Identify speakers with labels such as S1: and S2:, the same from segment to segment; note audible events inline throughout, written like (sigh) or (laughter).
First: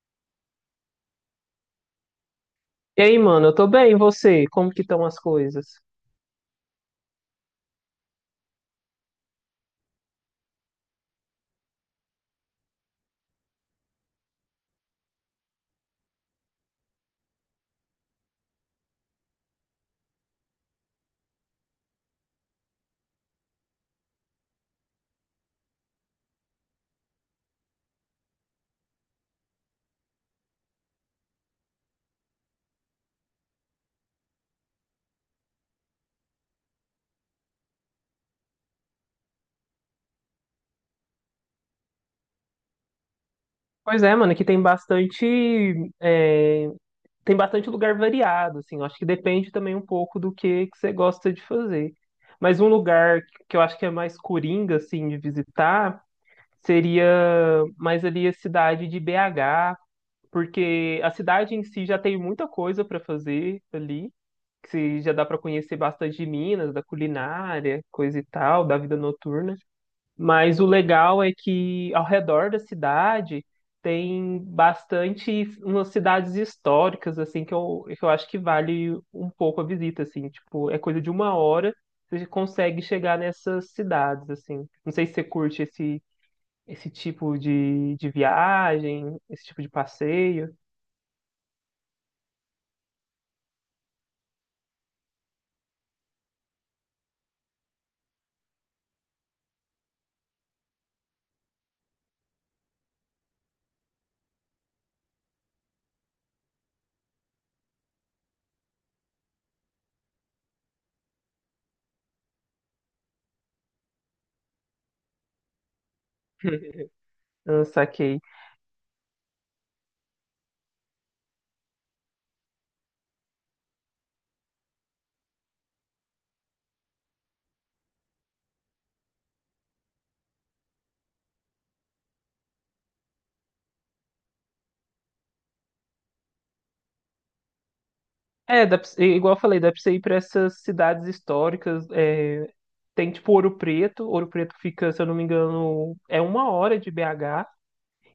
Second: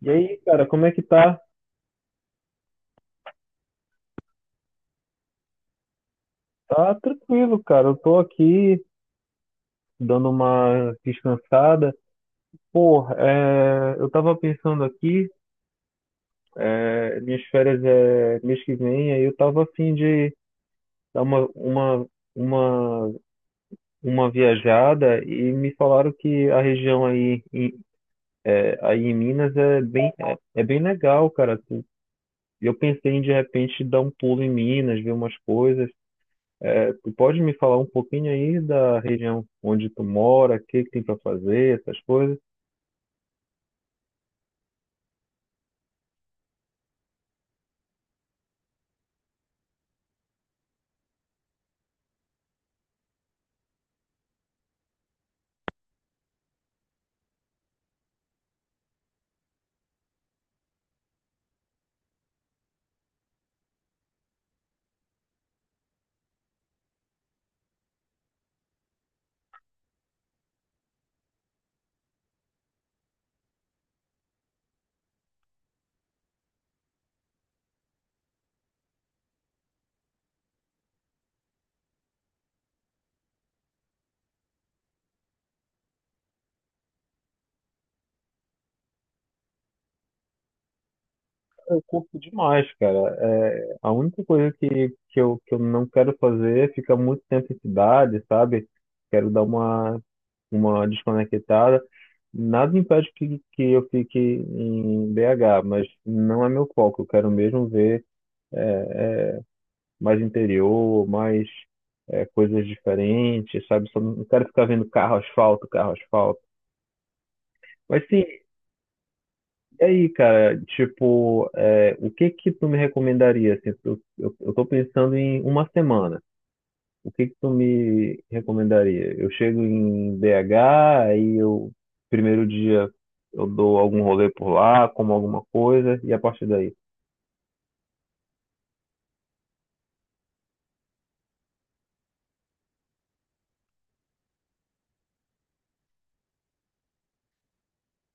S1: E aí, cara, como é que tá?
S2: E aí, mano, eu tô bem, e você? Como que estão as coisas?
S1: Tá tranquilo, cara. Eu tô aqui dando uma descansada. Eu tava pensando aqui, minhas férias é mês que vem, aí eu tava afim de dar uma, uma viajada e me falaram que a região aí em Minas é é bem legal, cara. Eu pensei em de repente dar um pulo em Minas, ver umas coisas. É, tu pode me falar um pouquinho aí da região onde tu mora, o que que tem para fazer, essas coisas?
S2: Pois é, mano, aqui tem bastante, é, tem bastante lugar variado, assim, eu acho que depende também um pouco do que você gosta de fazer. Mas um lugar que eu acho que é mais coringa, assim, de visitar, seria mais ali a cidade de BH, porque a cidade em si já tem muita coisa para fazer ali, que se- já dá para conhecer bastante de Minas, da culinária, coisa e tal, da vida noturna. Mas o legal é que ao redor da cidade tem bastante umas cidades históricas assim que eu acho que vale um pouco a visita assim, tipo, é coisa de uma hora você consegue chegar nessas cidades assim. Não sei se você curte esse tipo de viagem, esse tipo de passeio.
S1: Eu curto demais, cara. A única coisa que eu não quero fazer é ficar muito tempo em cidade, sabe? Quero dar uma desconectada. Nada impede que eu fique em BH, mas não é meu foco. Eu quero mesmo ver mais interior, mais coisas diferentes, sabe? Só não quero ficar vendo carro, asfalto, carro, asfalto.
S2: (laughs) Ah,
S1: Mas
S2: saquei.
S1: sim. E aí, cara, o que que tu me recomendaria? Assim, eu tô pensando em uma semana. O que que tu me recomendaria? Eu chego em BH, aí eu, primeiro dia, eu dou algum rolê por lá, como alguma coisa, e a partir daí?
S2: É, dá pra igual eu falei, dá pra você ir pra essas cidades históricas. Tem tipo Ouro Preto. Ouro Preto fica, se eu não me engano, é uma hora de BH.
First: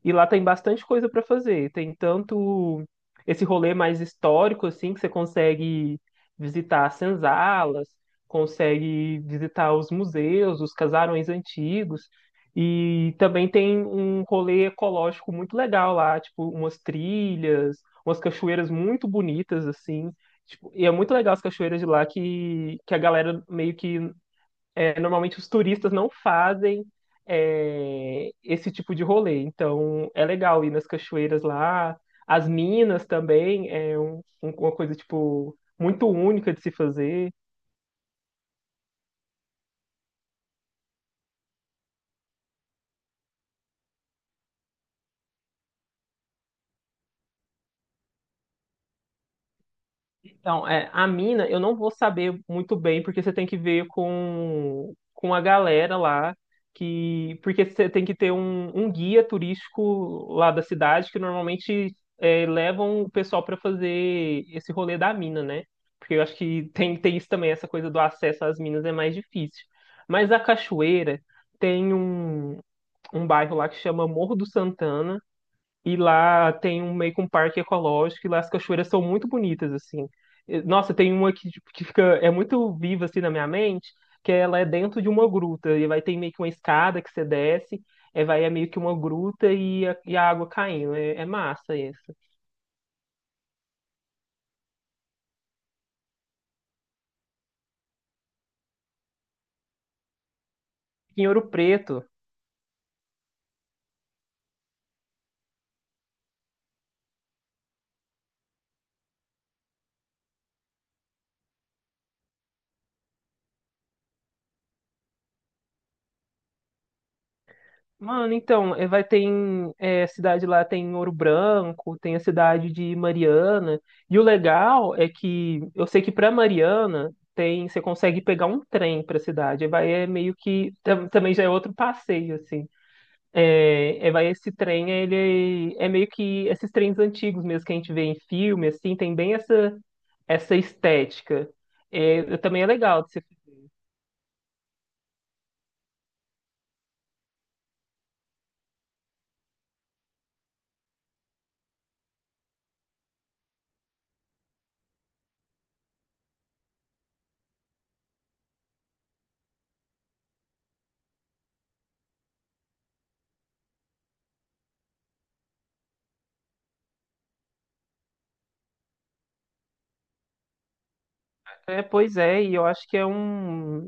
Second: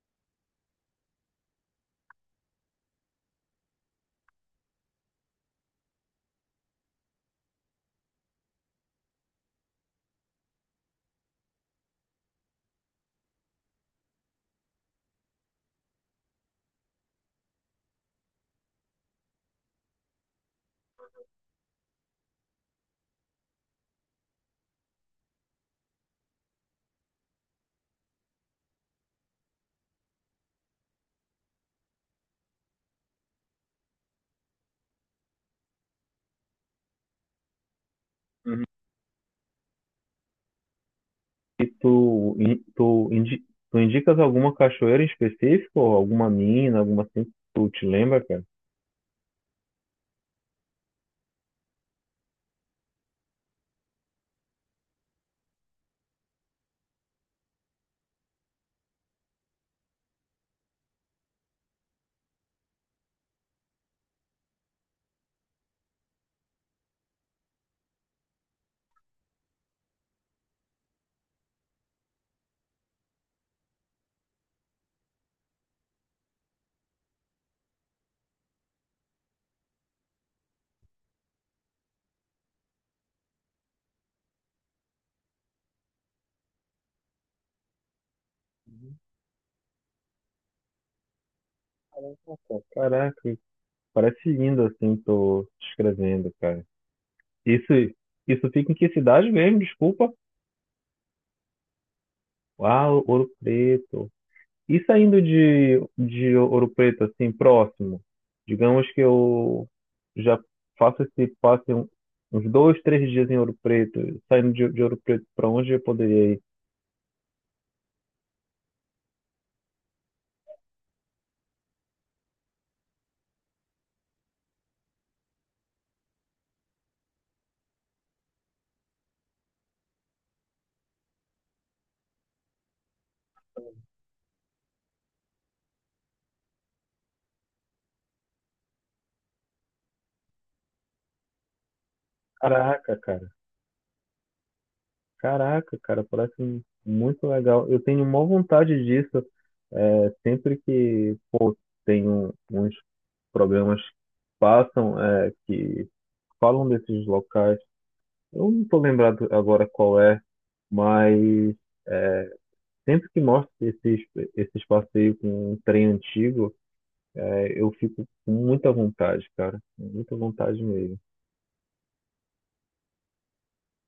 S2: E lá tem bastante coisa para fazer. Tem tanto esse rolê mais histórico, assim, que você consegue visitar as senzalas, consegue visitar os museus, os casarões antigos. E também tem um rolê ecológico muito legal lá, tipo, umas trilhas, umas cachoeiras muito bonitas, assim. Tipo, e é muito legal as cachoeiras de lá que a galera meio que normalmente os turistas não fazem esse tipo de rolê. Então é legal ir nas cachoeiras lá. As minas também é uma coisa tipo muito única de se fazer.
S1: Uhum. E tu indicas alguma cachoeira em específico, ou alguma mina, alguma assim, que tu te lembra, cara?
S2: Então, a mina, eu não vou saber muito bem, porque você tem que ver com a galera lá, porque você tem que ter um guia turístico lá da cidade, que normalmente levam o pessoal para fazer esse rolê da mina, né? Porque eu acho tem isso também, essa coisa do acesso às minas é mais difícil. Mas a Cachoeira tem um bairro lá que chama Morro do Santana, e lá tem um meio que um parque ecológico e lá as cachoeiras são muito bonitas, assim. E, nossa, tem uma que, tipo, que fica, é muito viva, assim, na minha mente, que ela é dentro de uma gruta e vai ter meio que uma escada que você desce, vai é meio que uma gruta e a água caindo. É, é massa essa.
S1: Caraca, parece lindo assim, tô te escrevendo, cara. Isso, isso fica em que cidade mesmo? Desculpa.
S2: Em Ouro Preto.
S1: Ah, Ouro Preto. E saindo de Ouro Preto, assim, próximo, digamos que eu já faço uns dois, três dias em Ouro Preto, saindo de Ouro Preto, para onde eu poderia ir?
S2: Mano, então, vai ter em, cidade lá, tem Ouro Branco, tem a cidade de Mariana. E o legal é que eu sei que para Mariana tem, você consegue pegar um trem para a cidade. Aí vai é meio que também já é outro passeio assim. Vai esse trem, ele é meio que esses trens antigos mesmo que a gente vê em filme, assim, tem bem essa estética. É, também é
S1: Caraca,
S2: legal. De se-
S1: cara. Caraca, cara, parece muito legal. Eu tenho maior vontade disso. É, sempre que, pô, Tenho uns programas que passam, que falam desses locais. Eu não estou lembrado agora qual é, mas sempre que mostra esses passeios com um trem antigo, eu fico com muita vontade, cara. Muita vontade mesmo.
S2: É, pois é, e eu acho que é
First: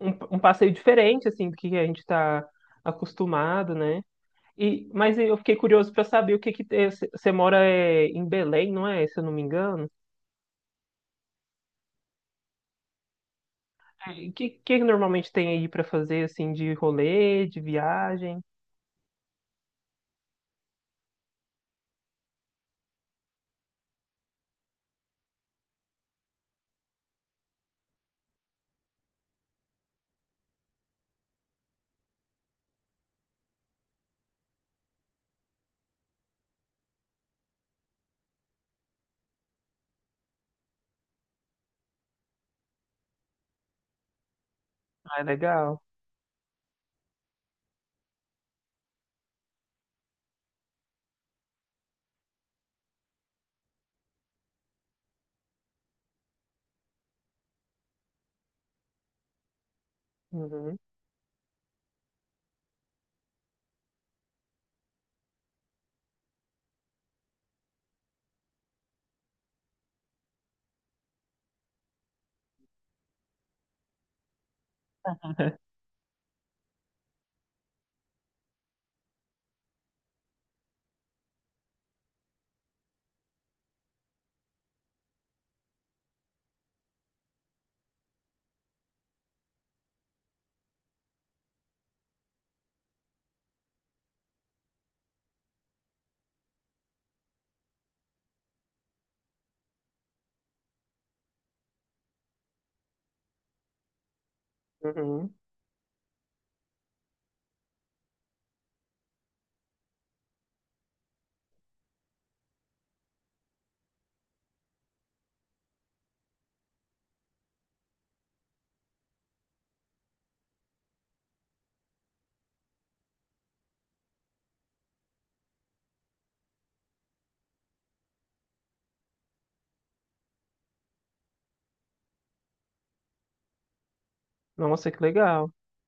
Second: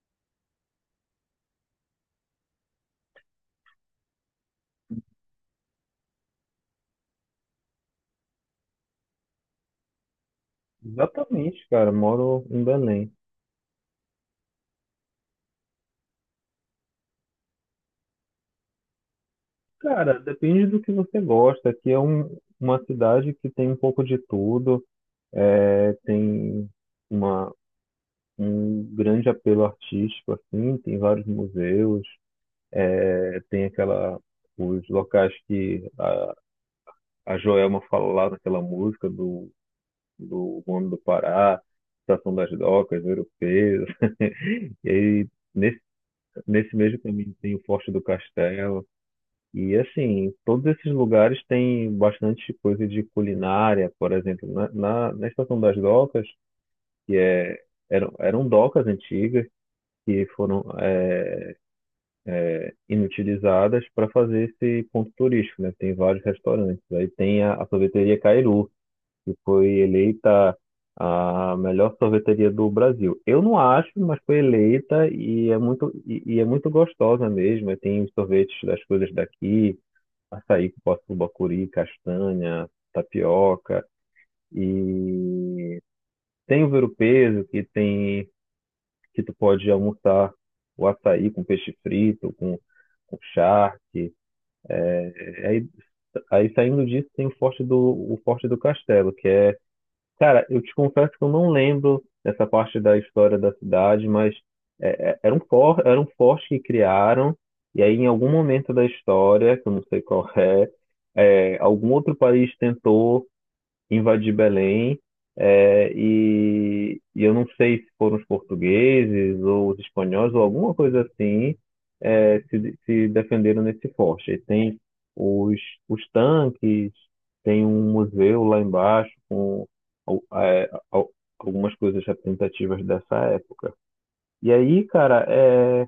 S2: um, um passeio diferente, assim, do que a gente está acostumado, né? E, mas eu fiquei curioso para saber o que você mora é, em Belém, não é? Se eu não me engano.
S1: Exatamente, cara. Moro em Belém.
S2: É, e o que normalmente tem aí para fazer, assim, de rolê, de viagem?
S1: Cara, depende do que você gosta. Aqui é uma cidade que tem um pouco de tudo. Tem uma, um grande apelo artístico, assim. Tem vários museus. Tem os locais que a Joelma fala lá naquela música do Homem do Pará, Estação das Docas, europeia. E
S2: Ah, é
S1: aí, nesse,
S2: legal.
S1: nesse mesmo caminho tem o Forte do Castelo. E assim, todos esses lugares têm bastante coisa de culinária, por exemplo, na Estação das Docas, que eram docas antigas que foram
S2: Uhum.
S1: inutilizadas para fazer esse ponto turístico, né? Tem vários restaurantes. Aí tem a sorveteria Cairu, que foi eleita a melhor sorveteria do Brasil. Eu não acho, mas foi eleita e é
S2: (laughs)
S1: e é muito gostosa mesmo. E tem os sorvetes das coisas daqui, açaí, cupuaçu, curi, castanha, tapioca. E tem o verupeso, que tu pode almoçar o açaí com peixe frito, com charque. É, Aí, aí saindo disso tem o Forte do Castelo, que é. Cara, eu te confesso que eu não lembro dessa parte da história da cidade, mas
S2: Uhum.
S1: era um forte que criaram, e aí em algum momento da história, que eu não sei qual é, algum outro país tentou invadir Belém, e eu não sei se foram os portugueses ou os espanhóis ou alguma coisa assim, se defenderam nesse forte. Aí tem os, os tanques, tem um museu lá embaixo com al- é, al- algumas coisas representativas dessa época. E aí,
S2: Nossa, que
S1: cara.
S2: legal.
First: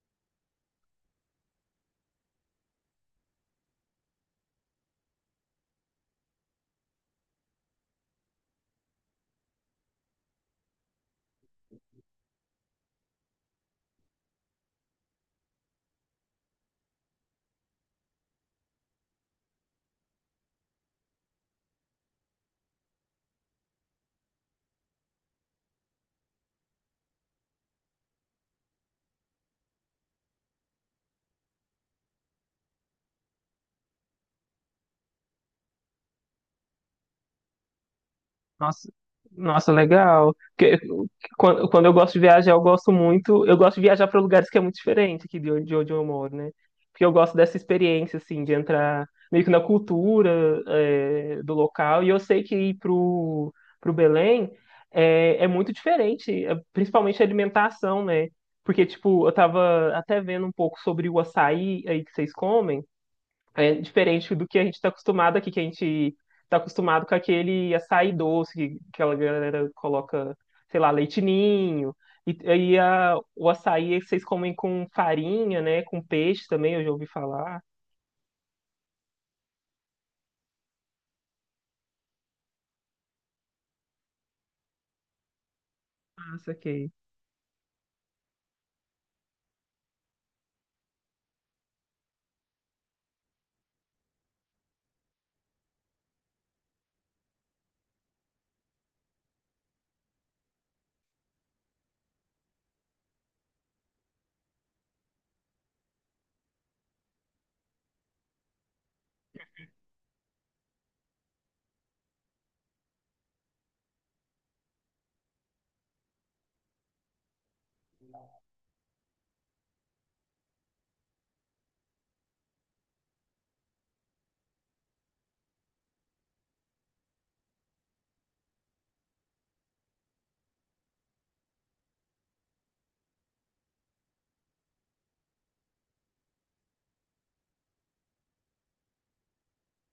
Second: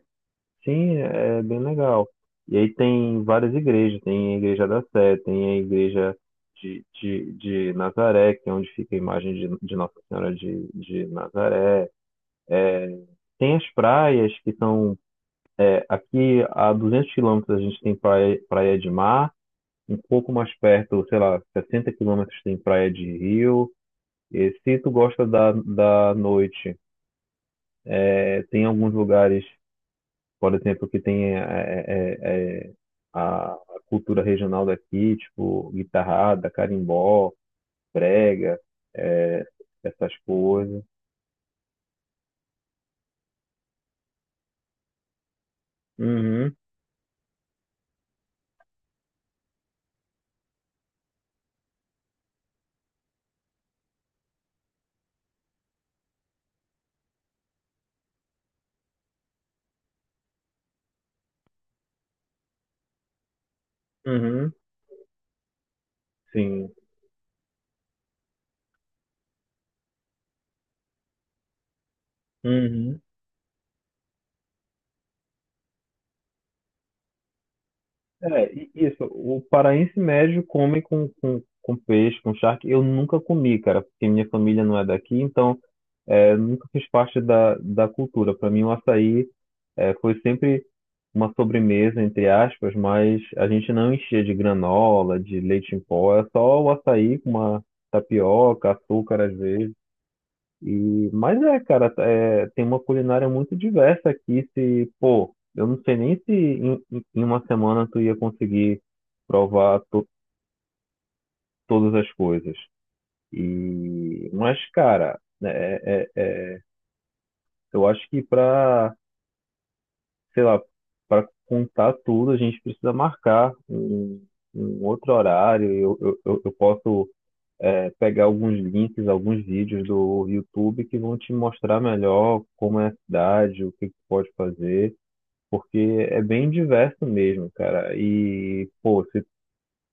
S1: Sim, é bem legal. E aí tem várias igrejas, tem a igreja da Sé, tem a igreja de Nazaré, que é onde fica a imagem de Nossa Senhora de Nazaré. Tem as praias, que são aqui a 200 quilômetros a gente tem praia, praia de mar, um pouco mais perto, sei lá, 60 quilômetros tem praia de rio. E se tu gosta da noite, tem alguns lugares por exemplo, que tem a cultura regional daqui, tipo guitarrada, carimbó, brega,
S2: Nossa,
S1: é,
S2: nossa,
S1: essas
S2: legal. Porque
S1: coisas.
S2: quando eu gosto de viajar, eu gosto muito, eu gosto de viajar para lugares que é muito diferente aqui de de onde eu moro, né?
S1: Uhum,
S2: Porque eu gosto dessa experiência, assim, de entrar meio que na cultura, do local. E eu sei que ir pro Belém é, é muito diferente, é, principalmente a alimentação, né? Porque, tipo, eu tava até vendo um pouco sobre o açaí aí que vocês comem. É diferente do
S1: uhum,
S2: que a gente está acostumado aqui, que a gente está
S1: sim.
S2: acostumado com aquele açaí doce, que aquela galera coloca, sei lá, leite ninho. E aí
S1: Uhum.
S2: o açaí vocês comem com farinha, né? Com peixe também, eu já ouvi falar.
S1: É, e isso, o paraense médio come com peixe, com charque. Eu nunca comi, cara, porque minha família não é daqui, então
S2: Ah,
S1: nunca fiz
S2: saquei.
S1: parte da cultura. Para mim, o açaí, foi sempre uma sobremesa, entre aspas, mas a gente não enchia de granola, de leite em pó, é só o açaí com uma tapioca, açúcar às vezes. Tem uma culinária muito diversa aqui. Se, pô, Eu não sei nem se em uma semana tu ia conseguir provar to- todas as coisas. E, mas, cara, é, é- é, Eu acho que para, sei lá, para contar tudo, a gente precisa marcar um outro horário. Eu eu posso pegar alguns links, alguns vídeos do YouTube que vão te mostrar melhor como é a cidade, o que que pode fazer, porque é bem diverso mesmo, cara. E, pô, se,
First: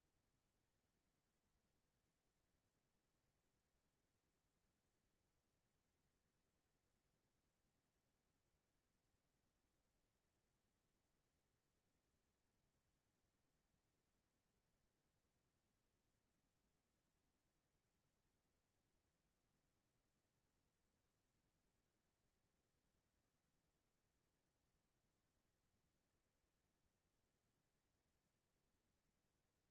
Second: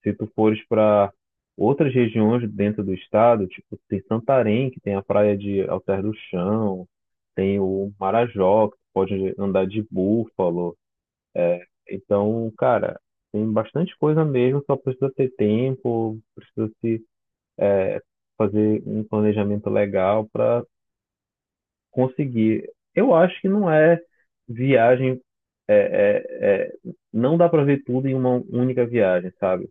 S1: se tu fores para outras regiões dentro do estado, tipo, tem Santarém, que tem a praia de Alter do Chão, tem o Marajó, que tu pode andar de búfalo. Então, cara, tem bastante coisa mesmo, só precisa ter tempo, precisa se fazer um planejamento legal para conseguir. Eu acho que não é viagem, é, é, é, não dá para ver tudo em uma única viagem, sabe?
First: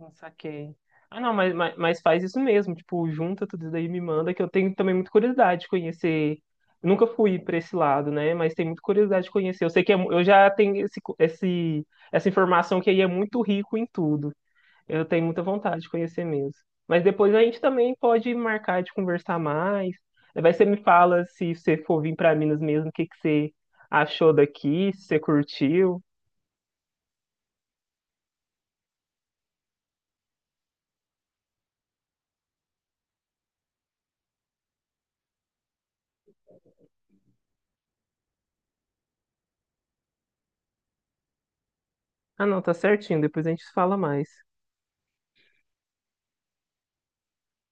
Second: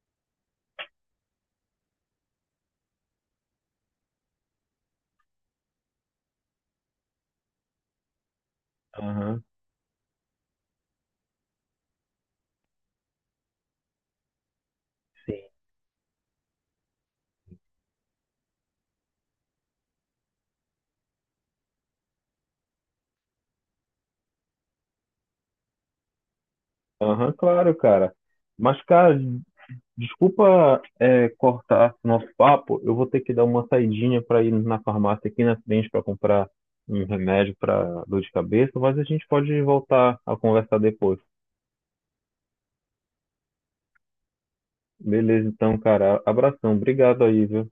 S2: Ah, saquei. Ah, não, mas faz isso mesmo. Tipo, junta tudo isso daí e me manda, que eu tenho também muita curiosidade de conhecer. Nunca fui para esse lado, né? Mas tenho muita curiosidade de
S1: Aham,
S2: conhecer. Eu sei que é eu já tenho essa informação que aí é muito rico em tudo. Eu tenho muita
S1: sim.
S2: vontade de conhecer mesmo. Mas depois a gente também pode marcar de conversar mais. Vai você me fala se você for vir para Minas mesmo, o que que você achou daqui, se você curtiu.
S1: Aham, claro, cara. Mas, cara, desculpa, cortar nosso papo. Eu vou ter que dar uma saidinha para ir na farmácia aqui na frente para comprar um remédio para dor de cabeça, mas a gente pode voltar a conversar depois.
S2: Ah, não, tá certinho. Depois a gente fala mais.
S1: Beleza, então, cara. Abração. Obrigado aí, viu?